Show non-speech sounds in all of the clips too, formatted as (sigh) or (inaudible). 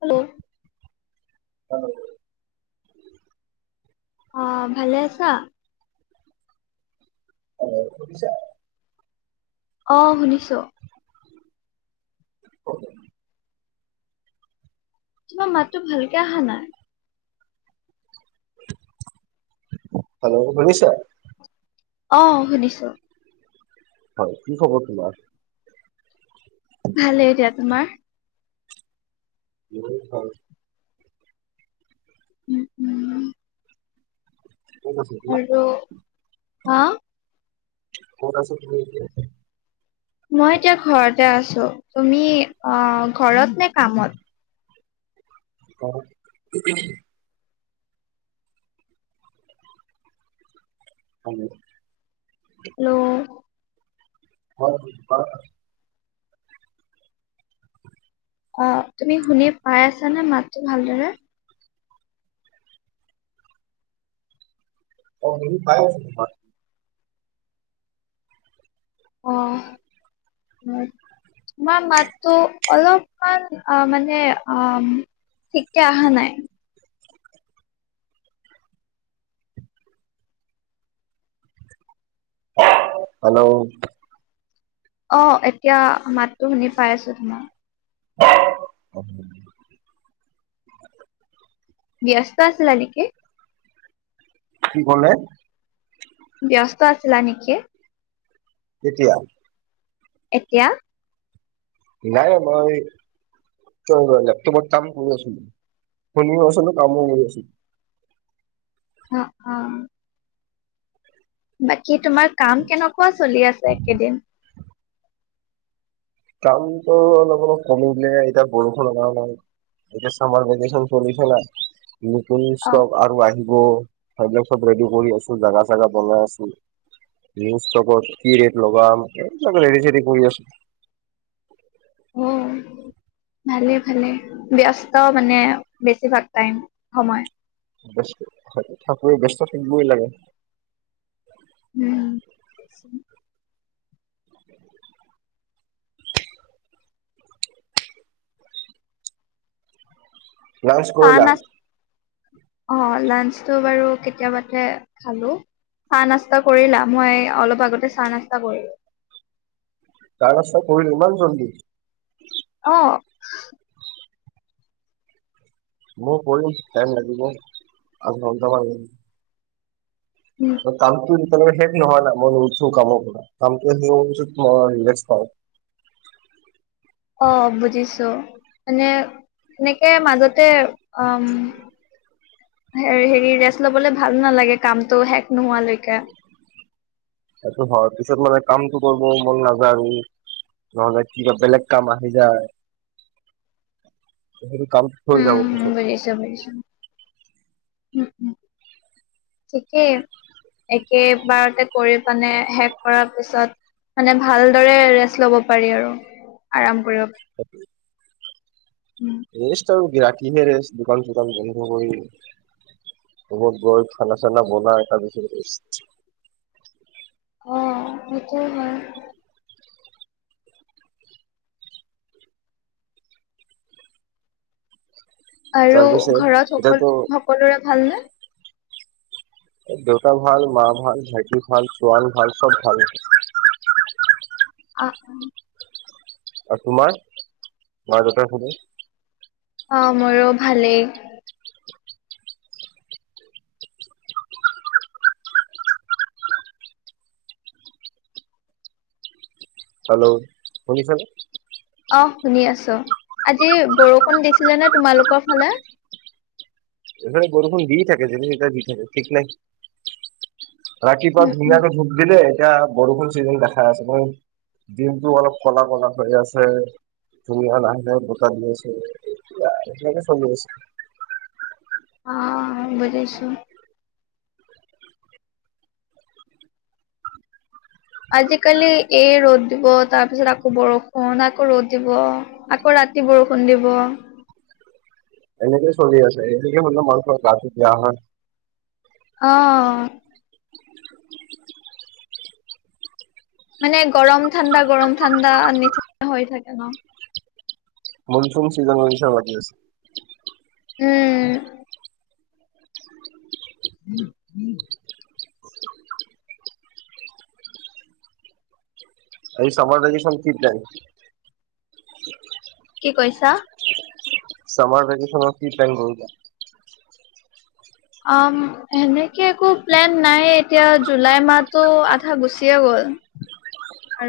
Hello (unintelligible) অ', ভালে আছা? Hello, শুনিছা? অ', শুনিছো। (unintelligible) তোমাৰ মাততো ভালকে অহা নাই। হেল্লো', শুনিছা? অ', শুনিছোঁ। হয়, কি খবৰ তোমাৰ? ভালে দিয়া তোমাৰ (unintelligible) উম, উম। ক'ত আছা তুমি? আৰু হা? ক'ত আছা তুমি এতিয়া? মই এতিয়া ঘৰতে আছো, তুমি অ', ঘৰত নে কামত? (unintelligible) হেল্ল'? হেল্লো'? (unintelligible) অ', তুমি শুনি পাই আছা নে মাতটো ভালদৰে? অ', শুনি পাই আছোঁ মাত। অ'। তোমাৰ মাতো অলপমান অ', মানে অ' ঠিক কে অহা নাই। হেল্লো'? অ', এতিয়া মাততো শুনি পাইছো তোমাৰ। (unintelligible) ব্যস্ত আছিলা নেকি? কি ক'লে? ব্যস্ত আছিলা নেকি? কেতিয়া? এতিয়া? নাই মই এই লেপটপত কাম কৰি আছিলোঁ, শুনিও আছিলোঁ কামো কৰি আছিলোঁ। অ', অ'। বাকী তোমাৰ কাম কেনেকুৱা চলি আছে এইকেদিন? কামটো অলপ অলপ কমিলে, এতিয়া বৰষুণ অনাও নাই। এতিয়া চামাৰ ভেকচন চলিছে না, নতুন অ ষ্টক আৰু আহি ব, সেইবিলাক চব ৰেডি কৰি আছো জাগা-চাগা বনাই আছো। নিউ ষ্টকত কি ৰেট লগাম, এইবিলাক ৰেডি-চেদি কৰি আছো। উম। ভালে ভালে ব্যস্ত মানে বেছিভাগ টাইম সময়। ব্যস্ত হয় থাকোয়ে, ব্যস্ত থাকিবই লাগে। উম। (inaudible) লাঞ্চ (unintelligible) কৰিলা অ', লাঞ্চটো বাৰু কেতিয়াবাতে খালো। চাহ নাস্তা কৰিলা? মই অলপ আগতে চাহ নাস্তা কৰিলোঁ। চাহ নাস্তা কৰিলা ইমান জল্দি? অঁ। মই কৰিম টাইম লাগিব উম। কামটো যেতিয়া লৈকে শেষ নহয় না মই নোঠো কামৰ পৰা কামটো শেষ হোৱাৰ পিছত মই ৰিলান্স পাওঁ। অঁ বুজিছোঁ মানে সেনেকে মাজতে অম। হে হেৰি ৰেষ্ট ল'বলৈ ভাল নালাগে কামটো শেষ নোহোৱালৈকে। সেইটো হয় পিছত মানে কামটো কৰিব মন নাযায় আৰু। নহলে কি কিবা বেলেগ কাম আহি যায় সেইটো কাম হৈ যাব উম পিছত বুজিছোঁ বুজিছোঁ উম উম। ঠিকেই একেবাৰতে কৰি পিনে শেষ কৰাৰ পিছত মানে ভালদৰে ৰেষ্ট ল'ব পাৰি আৰু আৰাম কৰিব পাৰি। (inaudible) উম। ৰেষ্ট আৰু কি ৰাতি হে ৰেষ্ট দোকান চোকান বন্ধ কৰি। ৰোমত গৈ খানা চানা বনাই তাৰ পিছত ৰেষ্ট। অ সেইটোও হয়। আৰু তাৰপিছত ঘৰত এতিয়াতো সকলো সকলোৰে ভালনে? দেউতা ভাল মা ভাল ভাইটি ভাল চোৱান ভাল চব ভাল। অ অ। আৰু তোমাৰ মা দেউতাৰ খবৰ? অ মোৰো ভালেই। হেল্ল' শুনিছা নে? অ শুনি আঊছো আজি বৰষুণ দিছিলে নে তোমালোকৰ ফালে? এইফালে বৰষুণ দি থাকে যেতিয়া তেতিয়া দি থাকে ঠিক নাই। ৰাতিপুৱা উম উম। ধুনীয়াকে ধুপ দিলে এতিয়া বৰষুণ চিজন দেখা আছে। দিনটো অলপ ক'লা ক'লা হয় আছে। ধুমুহা বতাহ দি আছে এতিয়া সেনেকে চলি আছে। অ বুজিছোঁ। আজিকালি এই ৰ'দ দিব তাৰ পিছত আকৌ বৰষুণ আকৌ ৰ'দ দিব। আকৌ ৰাতি বৰষুণ দিব। এনেকে চলি আছে এদিন হে মানুহৰ গাটো বেয়া হয়। অঁ। মানে গৰম ঠাণ্ডা গৰম ঠাণ্ডা নিচ হৈ থাকে ন। মনচুন চিজনৰ অ নিচিনা লাগি আছে। উম। (unintelligible) আজি চামাৰ ভেকশ্যনৰ কি প্লেন? কি কৈছা? চামাৰ ভেকেশচনত কি প্লেন কৰিলা? অ হেনেকে একো প্লেন নাই এতিয়া জুলাই মাহতটো আধা গুচিয়ে গ'ল। (inaudible)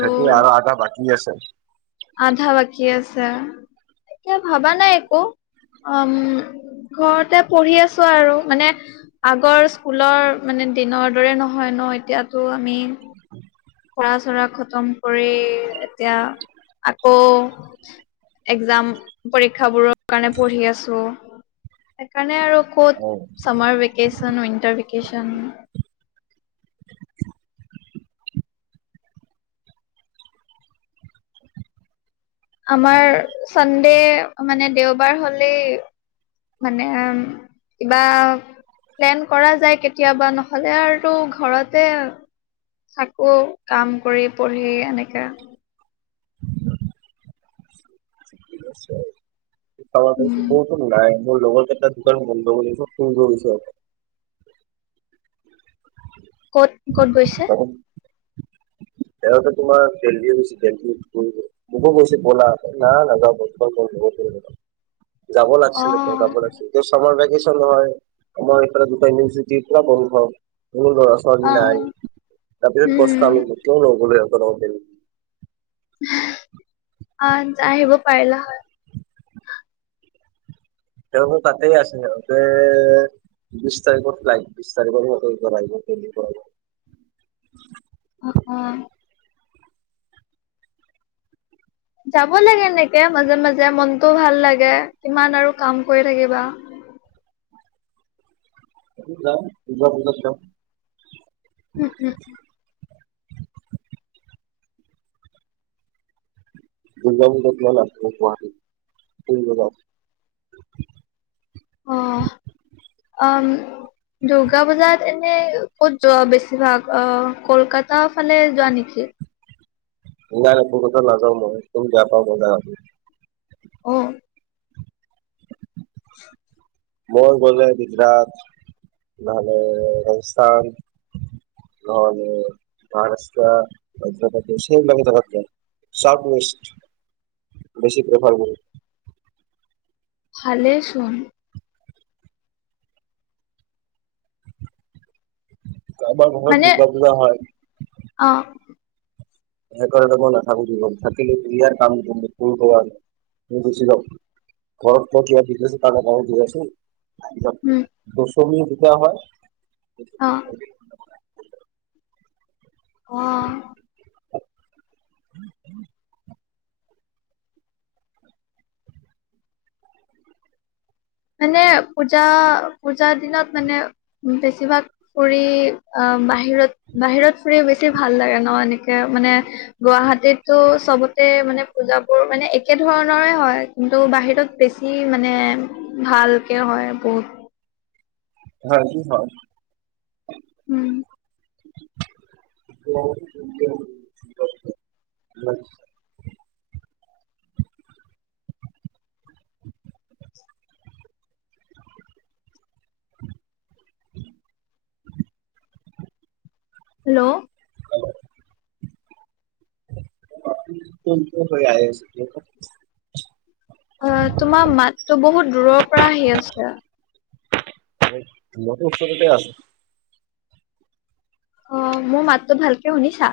খেতি আৰু আধা বাকী আছে। আধা বাকী আছে। এতিয়া ভাবা নাই একো। আম ঘৰতে পঢ়ি আছো আৰু। মানে আগৰ স্কুলৰ মানে দিনৰ দৰে নহয় ন। এতিয়াতো আমি পঢ়া-চঢ়া খতম কৰি এতিয়া আকৌ একজাম পৰীক্ষাবোৰ- কাৰণে পঢ়ি আছো। সেইকাৰণে আৰু ক'ত অ'। Summer vacation, winter vacation. আমাৰ চানডে মানে দেওবাৰ হ'লে মানে কিবা, প্লেন কৰা যায় কেতিয়াবা, নহ'লে আৰু ঘৰতে থাকো। কাম কৰি, পঢ়ি এনেকে। নিশ্চয়। চামাৰ ভেকেচন উম মোৰ (unintelligible) নাই। মোৰ লগৰ কেইটা দোকান বন্ধ কৰি (unintelligible) ফুৰিব গৈছে। ক'ত ক'ত গৈছ-? (inaudible) সিহঁতে তোমাৰ দেল্লী গৈছে দেল্লীত ফুৰিব। মোকো কৈছে, ব'লা। না নাযাওঁ (unintelligible) যাব অ লাগিছিলে, ত যাব লাগিছিল। এতিয়া চামাৰ ভেকেচন হয়। আমাৰ এইফালে দুটা ইউনিভাৰ্ছিটি পুৰা বন্ধ। সৰু ল'ৰা ছো ছোৱালী অ নাই। তাতে উম পস্তালো। কিয় নগলো সিঁহতৰ লগতে (unintelligible) আহিব পাৰিলা হয়। তেওঁলোক তাতে আছে। সিহঁতে বিশ তাৰিখৰ ফ্লাইট। বিশ তাৰিখ (unintelligible) অ অ। যাব লাগে এনেকে মাজে মাজে, মনটো ভাল লাগে। কিমান আৰু কাম কৰি থাকিবা। যাম, দূৰ্গা পূজাত যাম। উম উম। দূৰ্গা পূজাত গ'ল (unintelligible) গুৱাহাটীত। ফুৰিব যাও। আহ, আম দুৰ্গা পূজাত এনে ক'ত যোৱা বেছিভাগ অ কলকাতা ফালে যোৱা নেকি? (unintelligible) কলকাতাত নাজাও মই। (unintelligible) বেয়া পাওঁ (unintelligible) অঁ। (inaudible) মই গ'লে গুজৰাট, নহ'লে ৰাজস্থান। নহ'লে মহাৰাষ্ট্ৰা, ভদ্ৰপতি, (unintelligible) সেই জেগাত যাম। (unintelligible) বেছি প্ৰেফাৰ কৰোঁ। ভালে চোন। কাৰোবাৰ ঘৰত মানে দুূৰ্গা পূজা হয়। অ। (unintelligible) ঘৰত কিবা বিজনেছ কাম কাৰণত গৈ আছো। আহি যাম। উম দশমী কেতিয়া হয়? অ। অ। (inaudible) মানে পূজা পূজা দিনত মানে বেছিভাগ ফুৰি আ বাহিৰত বাহিৰত ফুৰি বেছি ভাল লাগে ন এনেকে মানে গুৱাহাটীতো চবত তে মানে পূজাবোৰ মানে একেধৰণৰে হয় কিন্তু বাহিৰত বেছি মানে ভালকে হয় বহুত হয় কি হয়? উম্ (unintelligible) (inaudible) হেল্ল'! হেল্ল (unintelligible) অ তোমাৰ মাততো বহুত দূৰৰ পৰা আহি আছে। ম‌ইতো ওচৰতে আছো। অ্ মোৰ মাততো ভালকে শুনিছা?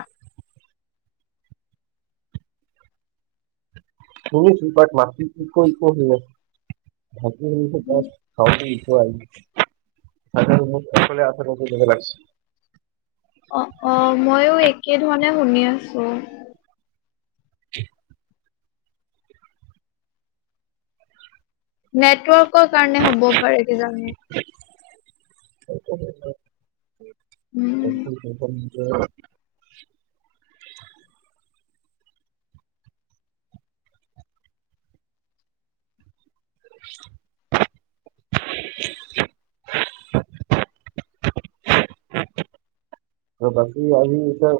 শুনিছোঁ বাট (unintelligible) (unintelligible) (unintelligible) অ অ মইও একে ধৰণে শুনি আছো। (inaudible) নেটৱৰ্কৰ কাৰণে হ'ব পাৰে কিজানি! উম (unintelligible) (inaudible) ত বাকী আজি এতিয়া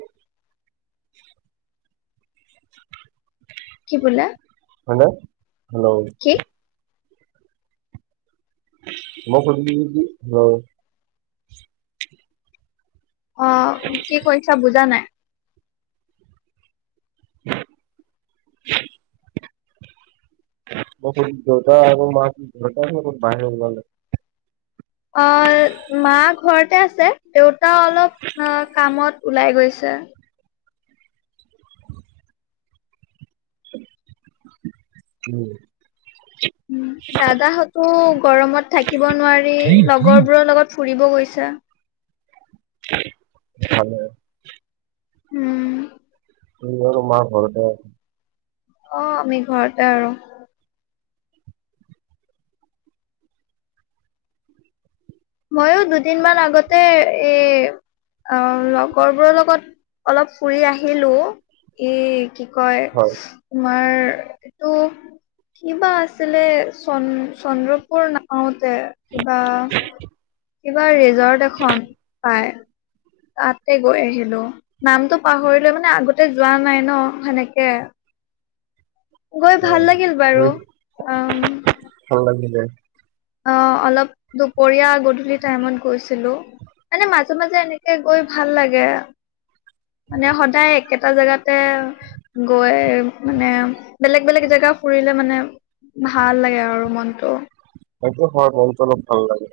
কি বোলা? হয়নে? হেল্ল' মই সুধিছিলো কি- যে অঁ কি কৈছা বুজা নাই? (inaudible) মই সুধিলোঁ দেউতা আৰু মাক, দেউতাহে ক'ত বাহিৰ ওলালে? অ্' মা ঘৰতে আছে, দেউতা অলপ এ্ কামত ওলাই গৈছে। উম। উম, দাদাহতো গৰমত থাকিব নোৱাৰি লগৰবোৰৰ লগত ফুৰিব গৈছে। ভালে। উম্। তুমি আৰু মা ঘৰতে? অ্ আমি ঘৰতে আৰু। মইয়ো দুদিনমান আগতে এই অ লগৰবোৰৰ লগত অলপ ফুৰি আহিলো, ই কি কয় হয় - তোমাৰ এইটো কি-বা আছিলে চন-চন্দ্ৰপুৰ না পাওঁতে কিবা - কিবা ৰিজৰ্ট এখন পায়। তাতে গৈ আহিলো, নামটো পাহৰিলো মানে আগতে যোৱা নাই ন' সেনেকে। গৈ ভাল উম লাগিল বাৰু, অ্ ভাল লাগিলে অ অলপ দুপৰীয়া গধূলি টাইমত গৈছিলো। মানে মাজে মাজে এনেকে গৈ ভাল লাগে। মানে সদায় একেটা জেগাতে গৈ মানে বেলেগ বেলেগ জেগা ফুৰিলে মানে ভাল লাগে আৰু মনটো। সেইটো হয় মনটো অলপ ভাল লাগে,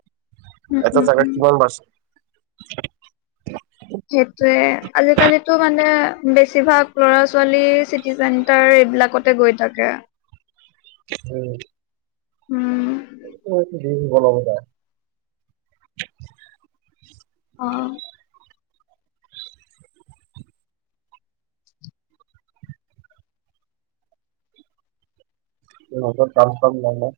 উম এটা উম জাগাত উম। কিমান মাছ সেইটোয়ে আজিকালিতো মানে বেছিভাগ ল'ৰা -ছোৱালীৰ চি তি চেণ্টাৰ এইবিলাকতে গৈ থাকে। অ উম (unintelligible) অ এনকাত কাম চাম নাই যে।